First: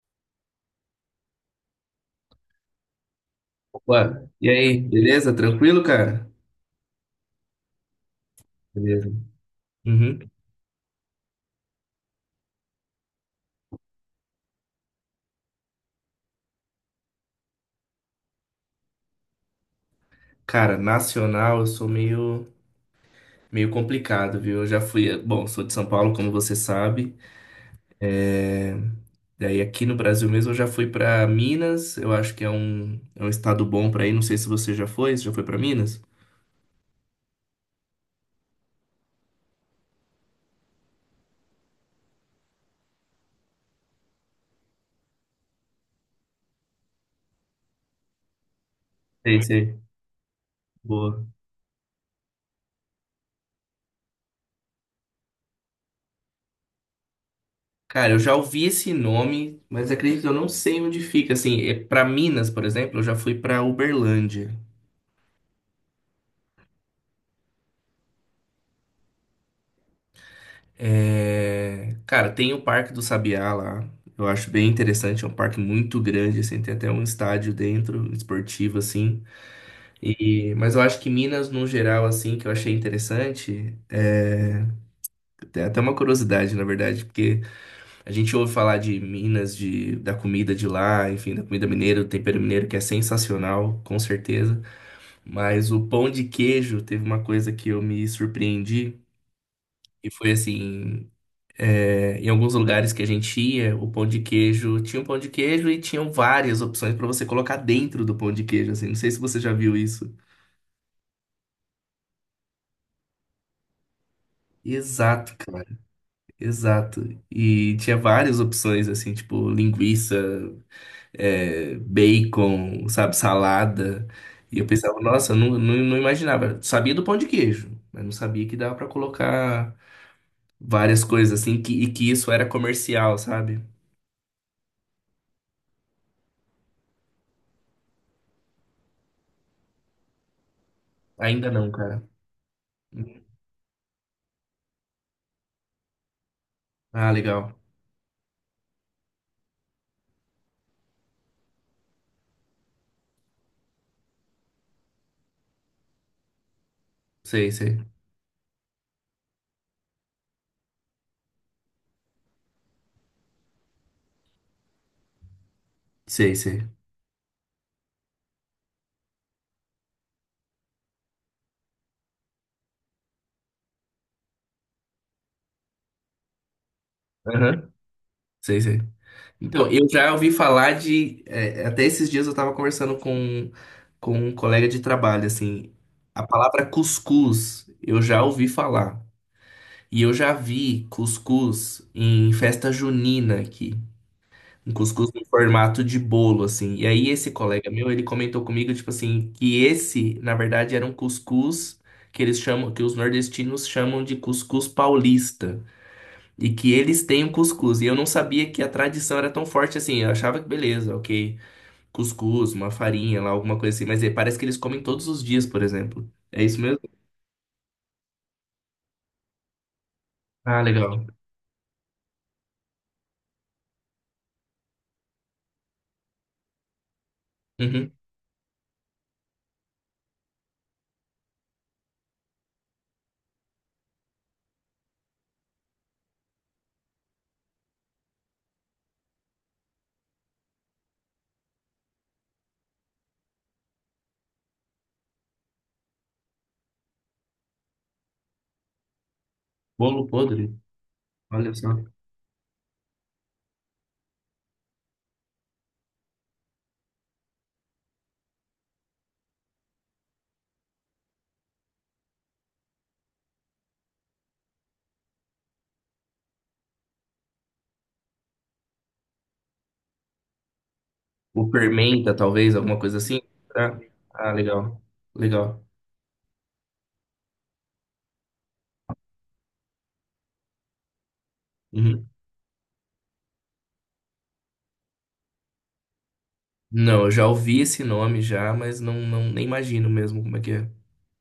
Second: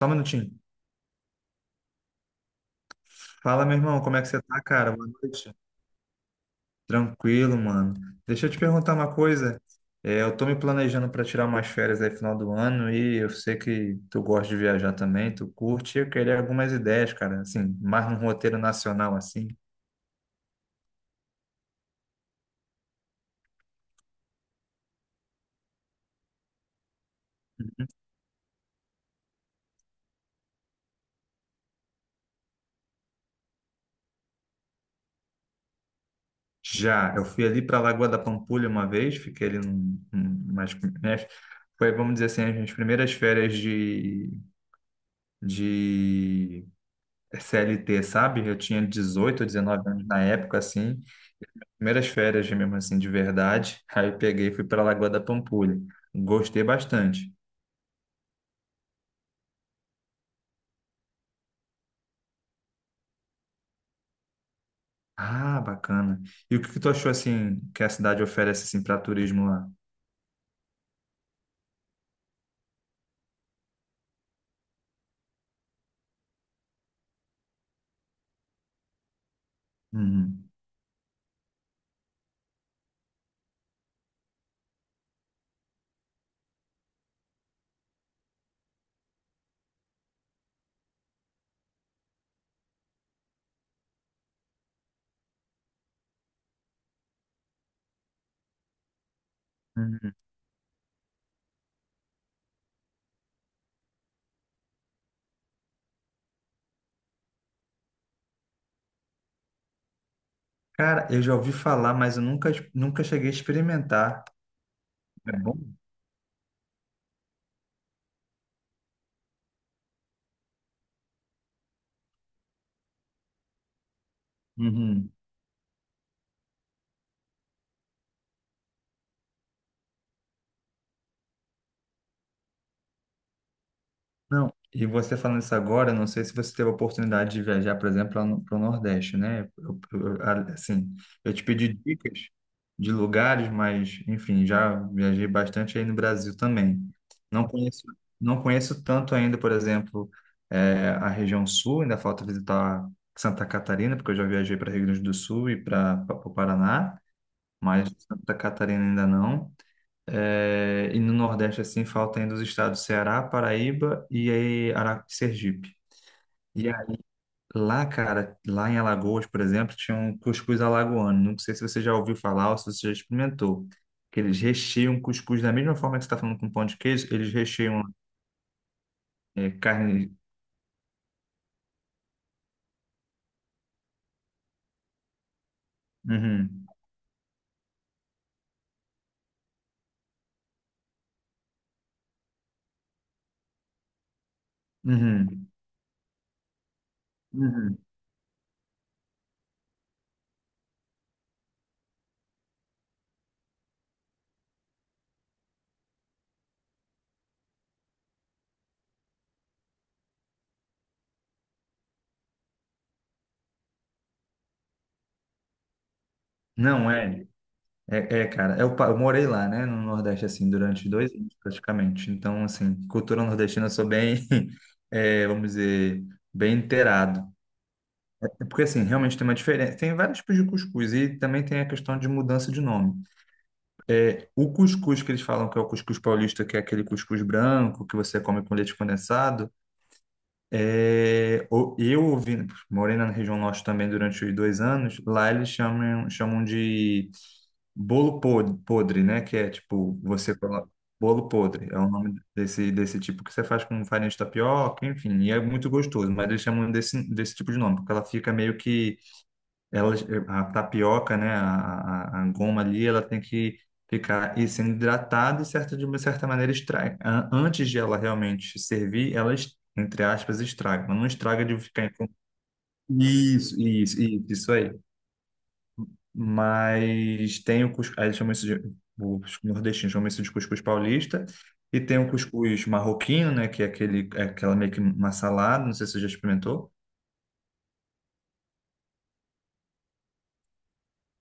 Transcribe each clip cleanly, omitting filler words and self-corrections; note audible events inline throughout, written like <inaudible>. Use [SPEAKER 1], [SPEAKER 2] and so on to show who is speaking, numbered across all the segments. [SPEAKER 1] Só um minutinho. Fala, meu irmão, como é
[SPEAKER 2] Ué,
[SPEAKER 1] que você
[SPEAKER 2] e
[SPEAKER 1] tá,
[SPEAKER 2] aí,
[SPEAKER 1] cara? Boa
[SPEAKER 2] beleza?
[SPEAKER 1] noite.
[SPEAKER 2] Tranquilo, cara?
[SPEAKER 1] Tranquilo, mano. Deixa eu te perguntar
[SPEAKER 2] Beleza.
[SPEAKER 1] uma coisa.
[SPEAKER 2] Uhum.
[SPEAKER 1] Eu tô me planejando para tirar umas férias aí final do ano e eu sei que tu gosta de viajar também, tu curte e eu queria algumas ideias, cara, assim, mais num roteiro nacional, assim.
[SPEAKER 2] Cara, nacional eu sou meio complicado, viu? Eu já fui, bom, sou de São Paulo, como você sabe. Daí aqui no Brasil mesmo eu já fui pra Minas, eu acho que é um estado bom pra ir. Não sei se você já foi, você já foi pra Minas?
[SPEAKER 1] Já, eu fui ali para Lagoa da Pampulha uma vez, fiquei ali umas, né, foi, vamos dizer assim, as minhas primeiras férias de, de CLT, sabe? Eu tinha
[SPEAKER 2] Sei,
[SPEAKER 1] dezoito ou
[SPEAKER 2] sei.
[SPEAKER 1] dezenove anos na época, assim.
[SPEAKER 2] Boa.
[SPEAKER 1] Primeiras férias mesmo assim, de verdade. <laughs> Aí eu peguei e fui para Lagoa da Pampulha. Gostei bastante.
[SPEAKER 2] Cara, eu já ouvi esse nome, mas acredito que eu não sei onde fica. Assim, é para Minas, por exemplo, eu já fui pra Uberlândia.
[SPEAKER 1] Ah, bacana. E o que que tu achou assim que a cidade oferece assim para turismo lá?
[SPEAKER 2] É, cara, tem o Parque do Sabiá lá. Eu acho bem interessante, é um parque muito grande, assim, tem até um estádio dentro, esportivo, assim.
[SPEAKER 1] Uhum.
[SPEAKER 2] Mas eu acho que Minas, no geral, assim, que eu achei interessante, tem até uma curiosidade, na verdade, porque a gente ouve falar de Minas, da comida de lá, enfim, da comida mineira, do tempero mineiro, que é sensacional, com certeza. Mas o pão de queijo teve uma coisa que eu me surpreendi, e
[SPEAKER 1] Uhum.
[SPEAKER 2] foi assim. É, em alguns lugares que a gente ia, o pão de queijo tinha um pão de queijo e tinham várias opções pra você colocar dentro do pão de queijo, assim. Não sei se você já viu isso.
[SPEAKER 1] Cara, eu já ouvi falar, mas eu nunca cheguei a experimentar. É
[SPEAKER 2] Exato,
[SPEAKER 1] bom?
[SPEAKER 2] cara, exato. E tinha várias opções, assim, tipo linguiça, é, bacon, sabe, salada. E eu pensava,
[SPEAKER 1] Uhum.
[SPEAKER 2] nossa, eu não imaginava. Sabia do pão de queijo, mas não sabia que dava pra colocar várias coisas, assim, que, e que isso era comercial, sabe?
[SPEAKER 1] Não, e você falando isso agora, não sei se você teve a oportunidade de viajar, por exemplo, para o Nordeste, né? Assim, eu te
[SPEAKER 2] Ainda
[SPEAKER 1] pedi
[SPEAKER 2] não, cara.
[SPEAKER 1] dicas de lugares, mas, enfim, já viajei bastante aí no Brasil também.
[SPEAKER 2] Ah,
[SPEAKER 1] Não
[SPEAKER 2] legal.
[SPEAKER 1] conheço, não conheço tanto ainda, por exemplo, a região sul, ainda falta visitar Santa Catarina, porque eu já viajei para Rio Grande do Sul e para o Paraná,
[SPEAKER 2] Sei, sei.
[SPEAKER 1] mas Santa Catarina ainda não. É, e no Nordeste, assim, falta ainda os estados Ceará, Paraíba e aí Sergipe.
[SPEAKER 2] Sei, sei.
[SPEAKER 1] E aí, lá, cara, lá em Alagoas, por exemplo, tinha um cuscuz alagoano. Não sei se você já ouviu falar ou se você já experimentou. Que eles recheiam cuscuz da mesma forma que você está falando com pão de queijo, eles
[SPEAKER 2] Aham.
[SPEAKER 1] recheiam
[SPEAKER 2] Sei, sei. Então, eu já
[SPEAKER 1] carne.
[SPEAKER 2] ouvi falar de. É, até esses dias eu tava conversando com um colega de trabalho, assim. A palavra
[SPEAKER 1] Uhum,
[SPEAKER 2] cuscuz eu já ouvi falar. E eu já vi cuscuz em festa junina aqui. Um cuscuz em
[SPEAKER 1] uhum,
[SPEAKER 2] formato de bolo, assim. E aí esse colega
[SPEAKER 1] uhum.
[SPEAKER 2] meu, ele comentou comigo, tipo assim, que esse, na verdade, era um cuscuz que eles chamam, que os nordestinos chamam de cuscuz paulista. E que eles têm o cuscuz. E eu não sabia que a tradição era tão forte assim. Eu achava que beleza, ok. Cuscuz, uma farinha lá, alguma coisa assim. Mas é, parece que eles comem todos os dias, por exemplo. É isso mesmo?
[SPEAKER 1] Não é. Cara, eu morei lá, né, no Nordeste, assim,
[SPEAKER 2] Ah,
[SPEAKER 1] durante
[SPEAKER 2] legal.
[SPEAKER 1] 2 anos, praticamente. Então, assim, cultura nordestina eu sou bem, <laughs> vamos dizer, bem inteirado.
[SPEAKER 2] Uhum.
[SPEAKER 1] Porque, assim, realmente tem uma diferença. Tem vários tipos de cuscuz e também tem a questão de mudança de nome. O cuscuz que eles falam que é o cuscuz paulista, que é aquele cuscuz branco que você come com leite condensado, é, o- eu ouvi, morei na região norte também durante os 2 anos, lá eles chamam de bolo podre, né? Que é tipo,
[SPEAKER 2] Bolo
[SPEAKER 1] você
[SPEAKER 2] podre.
[SPEAKER 1] coloca. Bolo
[SPEAKER 2] Olha
[SPEAKER 1] podre
[SPEAKER 2] só.
[SPEAKER 1] é o nome desse, tipo que você faz com farinha de tapioca, enfim, e é muito gostoso, mas eles chamam desse, tipo de nome, porque ela fica meio que. Ela, a tapioca, né? A goma ali, ela tem que ficar e sendo hidratada e certa, de uma certa maneira estraga. Antes de ela realmente servir, ela, entre aspas, estraga, mas não estraga
[SPEAKER 2] Ou
[SPEAKER 1] de ficar.
[SPEAKER 2] fermenta, talvez, alguma coisa assim.
[SPEAKER 1] Isso,
[SPEAKER 2] Ah,
[SPEAKER 1] isso, isso,
[SPEAKER 2] ah,
[SPEAKER 1] isso aí,
[SPEAKER 2] legal. Legal.
[SPEAKER 1] mas tem o cuscuz, aí eles chamam isso de, os nordestinos chamam isso de cuscuz paulista, e tem
[SPEAKER 2] Uhum.
[SPEAKER 1] o cuscuz marroquino, né, que é aquele, é aquela meio que uma salada, não sei se você já experimentou.
[SPEAKER 2] Não, eu já ouvi esse nome já, mas não nem imagino mesmo como é que é.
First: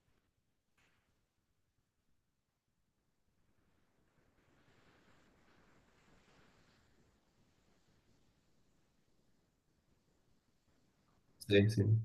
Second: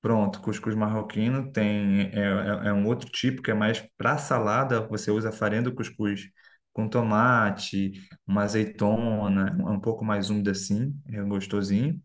[SPEAKER 1] Pronto, cuscuz marroquino tem, é um outro tipo que é mais para salada, você usa a farinha do cuscuz com tomate, uma azeitona, um pouco mais úmida assim, é
[SPEAKER 2] Sei, sei.
[SPEAKER 1] gostosinho.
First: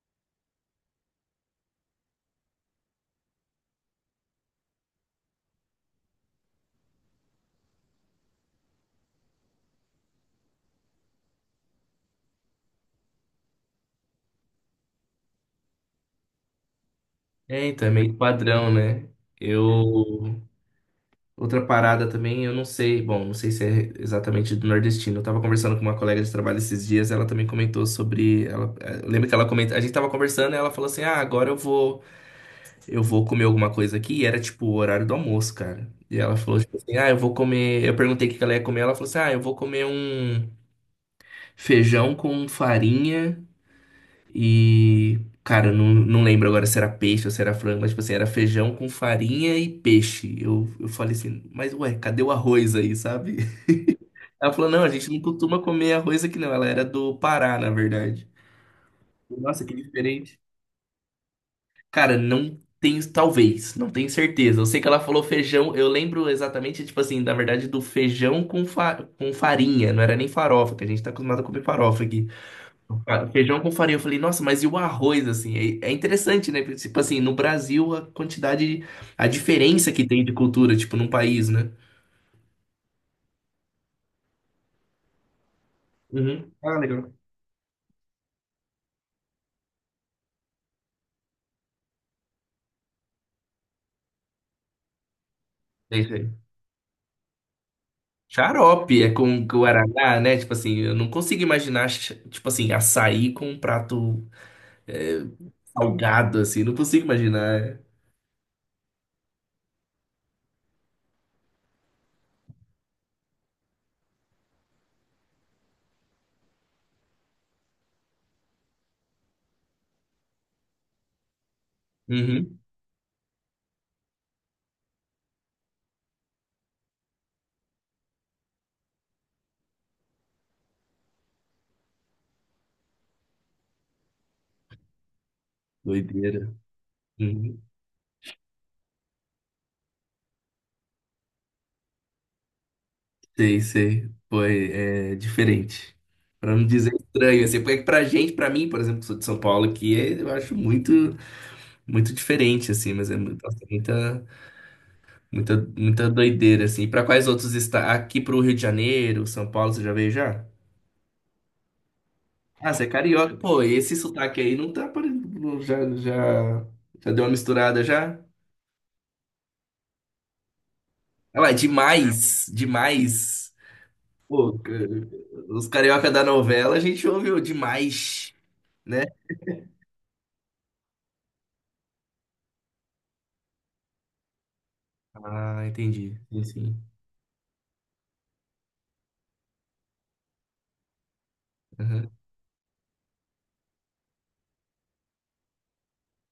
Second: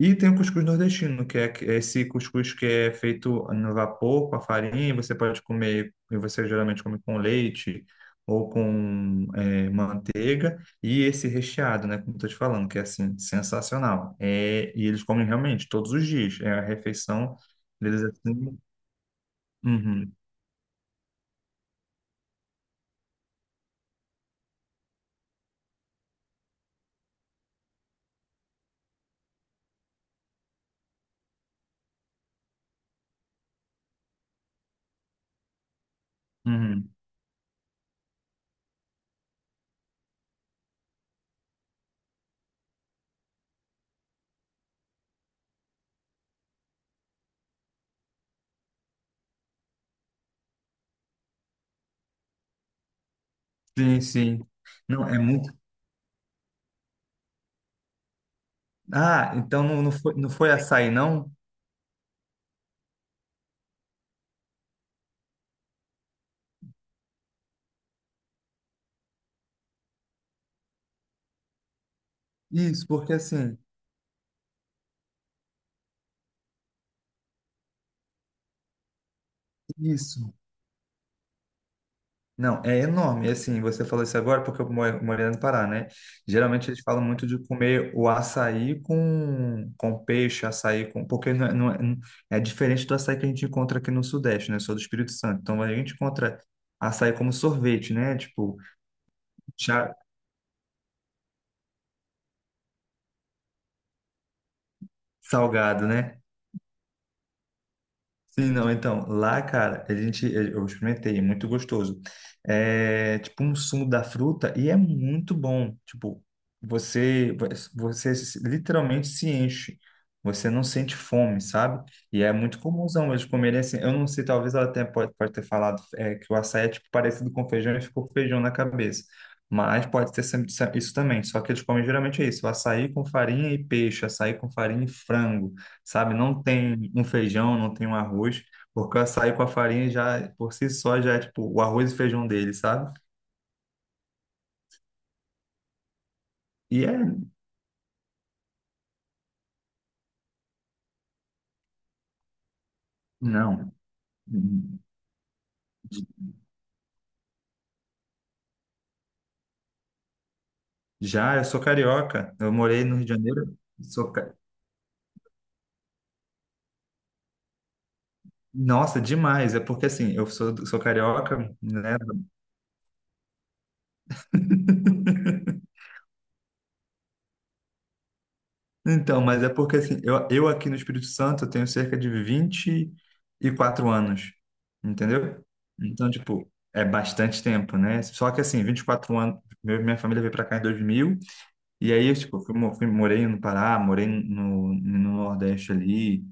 [SPEAKER 1] E tem o cuscuz nordestino, que é é esse cuscuz que é feito no vapor, com a farinha, você pode comer, e você geralmente come com leite ou com manteiga, e esse recheado, né, como eu tô te falando, que é assim, sensacional. É, e eles comem realmente todos os dias, é a refeição
[SPEAKER 2] É, então, é
[SPEAKER 1] deles
[SPEAKER 2] meio
[SPEAKER 1] assim.
[SPEAKER 2] padrão, né?
[SPEAKER 1] Uhum,
[SPEAKER 2] Eu. Outra parada também, eu não sei, bom, não sei se é exatamente do nordestino. Eu tava conversando com uma colega de trabalho esses dias, ela também comentou sobre, ela, eu lembro que ela comentou, a gente tava conversando e ela falou assim: "Ah, agora eu vou comer alguma coisa aqui". E era tipo o horário do almoço, cara. E ela falou tipo
[SPEAKER 1] uhum.
[SPEAKER 2] assim: "Ah, eu vou comer". Eu perguntei o que que ela ia comer, ela falou assim: "Ah, eu vou comer um feijão com farinha e, cara, eu não lembro agora se era peixe ou se era frango, mas, tipo assim, era feijão com farinha e peixe. Eu falei assim, mas ué, cadê o arroz aí, sabe?
[SPEAKER 1] Sim,
[SPEAKER 2] <laughs>
[SPEAKER 1] sim.
[SPEAKER 2] Ela falou, não, a
[SPEAKER 1] Não,
[SPEAKER 2] gente
[SPEAKER 1] é
[SPEAKER 2] não
[SPEAKER 1] muito.
[SPEAKER 2] costuma comer arroz aqui não. Ela era do Pará, na verdade.
[SPEAKER 1] Ah, então
[SPEAKER 2] Nossa, que
[SPEAKER 1] não, não
[SPEAKER 2] diferente.
[SPEAKER 1] foi açaí, não?
[SPEAKER 2] Cara, não tenho, talvez, não tenho certeza. Eu sei que ela falou feijão, eu lembro exatamente, tipo assim, na verdade, do feijão com, fa com farinha, não era nem farofa, que a gente tá acostumado a comer farofa aqui.
[SPEAKER 1] Isso, porque
[SPEAKER 2] Ah,
[SPEAKER 1] assim,
[SPEAKER 2] feijão com farinha. Eu falei, nossa, mas e o arroz, assim? É, é interessante, né? Porque, tipo assim, no Brasil, a quantidade, a diferença que tem de
[SPEAKER 1] isso.
[SPEAKER 2] cultura, tipo, num país, né?
[SPEAKER 1] Não, é enorme. E, assim, você falou isso agora porque eu morei no Pará, né?
[SPEAKER 2] Uhum.
[SPEAKER 1] Geralmente
[SPEAKER 2] Ah,
[SPEAKER 1] eles falam
[SPEAKER 2] legal.
[SPEAKER 1] muito de comer o açaí com peixe, açaí com. Porque é diferente do açaí que a gente encontra aqui no Sudeste, né? Eu sou do Espírito Santo. Então a gente
[SPEAKER 2] É isso
[SPEAKER 1] encontra
[SPEAKER 2] aí.
[SPEAKER 1] açaí como sorvete, né? Tipo,
[SPEAKER 2] Xarope é com
[SPEAKER 1] chá
[SPEAKER 2] guaraná, né? Tipo assim, eu não consigo imaginar, tipo assim, açaí com um prato é,
[SPEAKER 1] salgado, né?
[SPEAKER 2] salgado, assim. Não consigo imaginar.
[SPEAKER 1] Sim, não, então, lá, cara, a gente, eu experimentei, é muito gostoso. É tipo um sumo da fruta e é muito bom. Tipo, você, você literalmente se enche. Você não sente fome, sabe? E é
[SPEAKER 2] Uhum.
[SPEAKER 1] muito comumzão eles comerem assim. Eu não sei, talvez ela até pode, pode ter falado que o açaí é tipo parecido com feijão e ficou feijão na cabeça. Mas pode ter sempre isso também. Só que eles comem geralmente é isso: o açaí com farinha e peixe, açaí com farinha e frango, sabe? Não
[SPEAKER 2] Doideira.
[SPEAKER 1] tem um feijão,
[SPEAKER 2] Uhum.
[SPEAKER 1] não tem um arroz, porque o açaí com a farinha já, por si só, já é tipo o arroz e feijão dele, sabe?
[SPEAKER 2] Sei, sei. Foi é diferente. Pra não
[SPEAKER 1] E
[SPEAKER 2] dizer
[SPEAKER 1] é,
[SPEAKER 2] estranho, assim, porque pra gente, pra mim, por exemplo, que sou de São Paulo, aqui, eu acho muito, muito diferente, assim, mas nossa,
[SPEAKER 1] não,
[SPEAKER 2] muita doideira, assim. E pra quais outros está aqui pro Rio de Janeiro, São Paulo, você já veio já?
[SPEAKER 1] já, eu sou carioca, eu
[SPEAKER 2] Ah, você
[SPEAKER 1] morei
[SPEAKER 2] é
[SPEAKER 1] no Rio de
[SPEAKER 2] carioca.
[SPEAKER 1] Janeiro,
[SPEAKER 2] Pô, esse
[SPEAKER 1] sou,
[SPEAKER 2] sotaque aí não tá parecendo, já deu uma misturada já?
[SPEAKER 1] nossa, demais, é porque assim, eu, sou carioca,
[SPEAKER 2] Olha lá,
[SPEAKER 1] né?
[SPEAKER 2] demais, demais. Pô,
[SPEAKER 1] <laughs>
[SPEAKER 2] os carioca da novela, a gente ouviu demais, né?
[SPEAKER 1] Então, mas é porque assim, eu aqui no Espírito Santo eu tenho cerca de 24 anos, entendeu?
[SPEAKER 2] Ah,
[SPEAKER 1] Então,
[SPEAKER 2] entendi. Sim,
[SPEAKER 1] tipo,
[SPEAKER 2] sim.
[SPEAKER 1] é bastante tempo, né? Só que assim, 24 anos, minha família veio pra cá em 2000. E aí,
[SPEAKER 2] Aham.
[SPEAKER 1] eu, tipo, morei no Pará, morei no Nordeste ali,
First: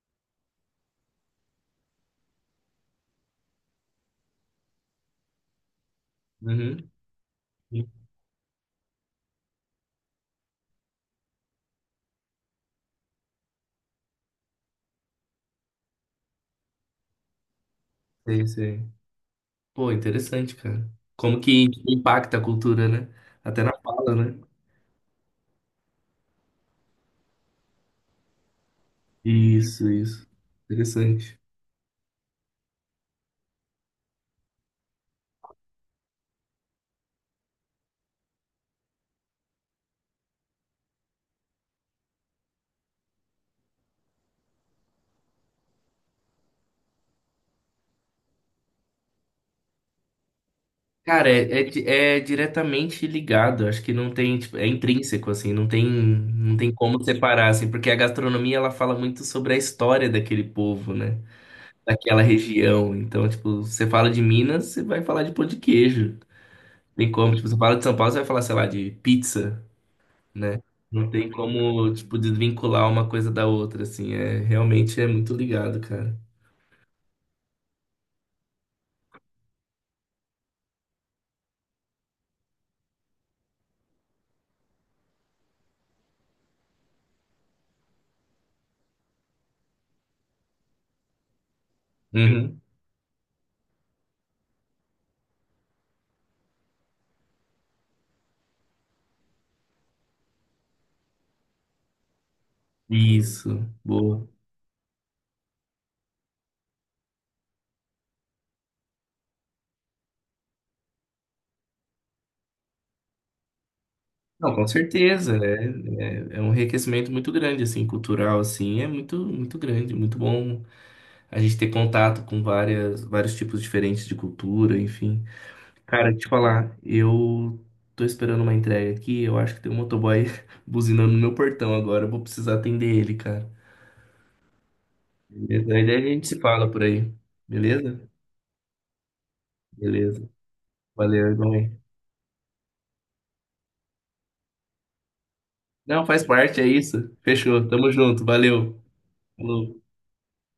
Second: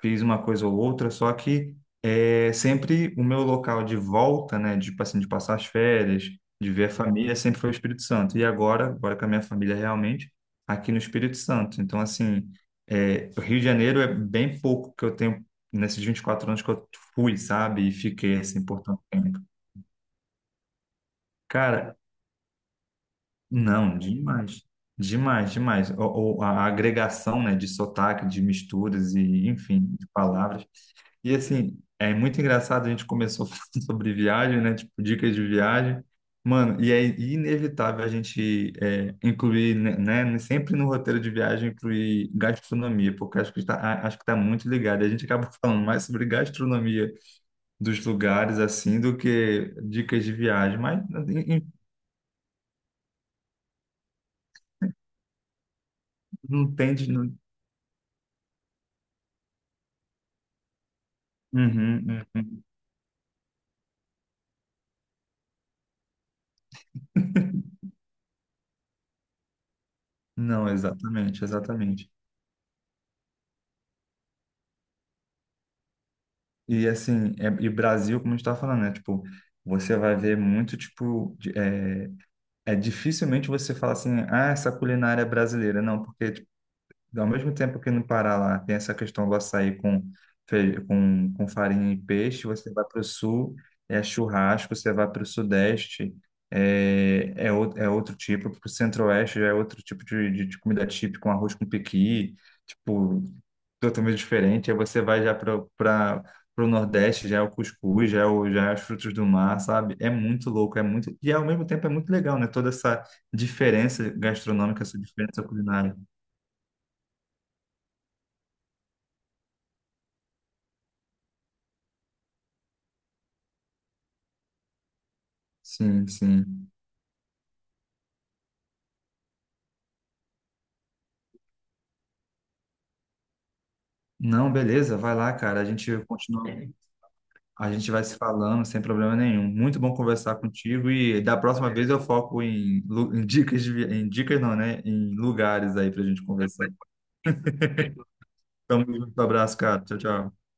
[SPEAKER 1] fiz uma coisa ou outra, só que é, sempre o meu local de volta, né, de, tipo assim, de passar as férias, de ver
[SPEAKER 2] Uhum.
[SPEAKER 1] a família, sempre foi o
[SPEAKER 2] Sim,
[SPEAKER 1] Espírito Santo. E agora, agora com a minha família realmente, aqui no Espírito Santo. Então, assim, é, o Rio de Janeiro é bem pouco que eu tenho nesses 24 anos que eu fui, sabe? E fiquei,
[SPEAKER 2] sei,
[SPEAKER 1] assim, por
[SPEAKER 2] sei.
[SPEAKER 1] tanto tempo.
[SPEAKER 2] Pô, interessante, cara. Como que
[SPEAKER 1] Cara,
[SPEAKER 2] impacta a cultura, né? Até na
[SPEAKER 1] não,
[SPEAKER 2] fala, né?
[SPEAKER 1] demais. Demais, demais. O, a agregação, né, de sotaque, de misturas e, enfim,
[SPEAKER 2] Isso,
[SPEAKER 1] de
[SPEAKER 2] isso.
[SPEAKER 1] palavras. E
[SPEAKER 2] Interessante.
[SPEAKER 1] assim, é muito engraçado, a gente começou <laughs> falando sobre viagem, né, tipo, dicas de viagem. Mano, e é inevitável a gente incluir, né, sempre no roteiro de viagem, incluir gastronomia, porque acho que está, acho que está muito ligado. A gente acaba falando mais sobre gastronomia dos lugares, assim, do que dicas de viagem, mas
[SPEAKER 2] Cara,
[SPEAKER 1] em- em-
[SPEAKER 2] é diretamente ligado. Acho que não tem, tipo, é intrínseco, assim, não tem
[SPEAKER 1] não tem
[SPEAKER 2] como
[SPEAKER 1] de... não-.
[SPEAKER 2] separar, assim, porque a gastronomia, ela fala muito sobre a história daquele povo, né?
[SPEAKER 1] Uhum,
[SPEAKER 2] Daquela
[SPEAKER 1] uhum.
[SPEAKER 2] região. Então, tipo, você fala de Minas, você vai falar de pão de queijo. Tem como, tipo, você fala de São Paulo, você vai falar, sei lá, de pizza, né?
[SPEAKER 1] Não,
[SPEAKER 2] Não tem
[SPEAKER 1] exatamente,
[SPEAKER 2] como,
[SPEAKER 1] exatamente.
[SPEAKER 2] tipo, desvincular uma coisa da outra, assim. É, realmente é muito ligado, cara.
[SPEAKER 1] E assim, é, e Brasil, como a gente tá falando, né? Tipo, você vai ver muito, tipo, é dificilmente você fala assim, ah, essa culinária é brasileira. Não, porque tipo, ao mesmo tempo que no Pará lá tem essa questão do açaí com farinha e peixe,
[SPEAKER 2] Uhum.
[SPEAKER 1] você vai para o sul, é churrasco, você vai para o sudeste, é outro tipo, para o centro-oeste já é outro tipo de comida típica, com arroz com pequi. Tipo,
[SPEAKER 2] Isso,
[SPEAKER 1] totalmente
[SPEAKER 2] boa.
[SPEAKER 1] diferente. Aí você vai já para o Nordeste, já é o cuscuz, já é os frutos do mar, sabe? É muito louco, é muito. E ao mesmo tempo é muito legal, né? Toda essa diferença
[SPEAKER 2] Não, com
[SPEAKER 1] gastronômica, essa
[SPEAKER 2] certeza,
[SPEAKER 1] diferença culinária.
[SPEAKER 2] é um enriquecimento muito grande, assim, cultural, assim, é muito, muito grande, muito bom a gente ter contato com várias, vários tipos diferentes de cultura, enfim.
[SPEAKER 1] Sim,
[SPEAKER 2] Cara, te
[SPEAKER 1] sim.
[SPEAKER 2] falar, eu tô esperando uma entrega aqui, eu acho que tem um motoboy <laughs> buzinando no meu portão agora, eu vou precisar atender ele, cara.
[SPEAKER 1] Não, beleza, vai lá, cara. A
[SPEAKER 2] Beleza? Aí daí
[SPEAKER 1] gente
[SPEAKER 2] a gente se
[SPEAKER 1] continua.
[SPEAKER 2] fala por aí,
[SPEAKER 1] A gente
[SPEAKER 2] beleza?
[SPEAKER 1] vai se falando sem problema nenhum. Muito bom
[SPEAKER 2] Beleza.
[SPEAKER 1] conversar contigo e
[SPEAKER 2] Valeu,
[SPEAKER 1] da
[SPEAKER 2] irmão.
[SPEAKER 1] próxima vez eu foco em, em dicas, em dicas não, né? Em lugares aí pra
[SPEAKER 2] Não, faz
[SPEAKER 1] gente
[SPEAKER 2] parte, é
[SPEAKER 1] conversar.
[SPEAKER 2] isso. Fechou. Tamo
[SPEAKER 1] <laughs>
[SPEAKER 2] junto. Valeu.
[SPEAKER 1] Então, um abraço,
[SPEAKER 2] Falou.
[SPEAKER 1] cara. Tchau, tchau.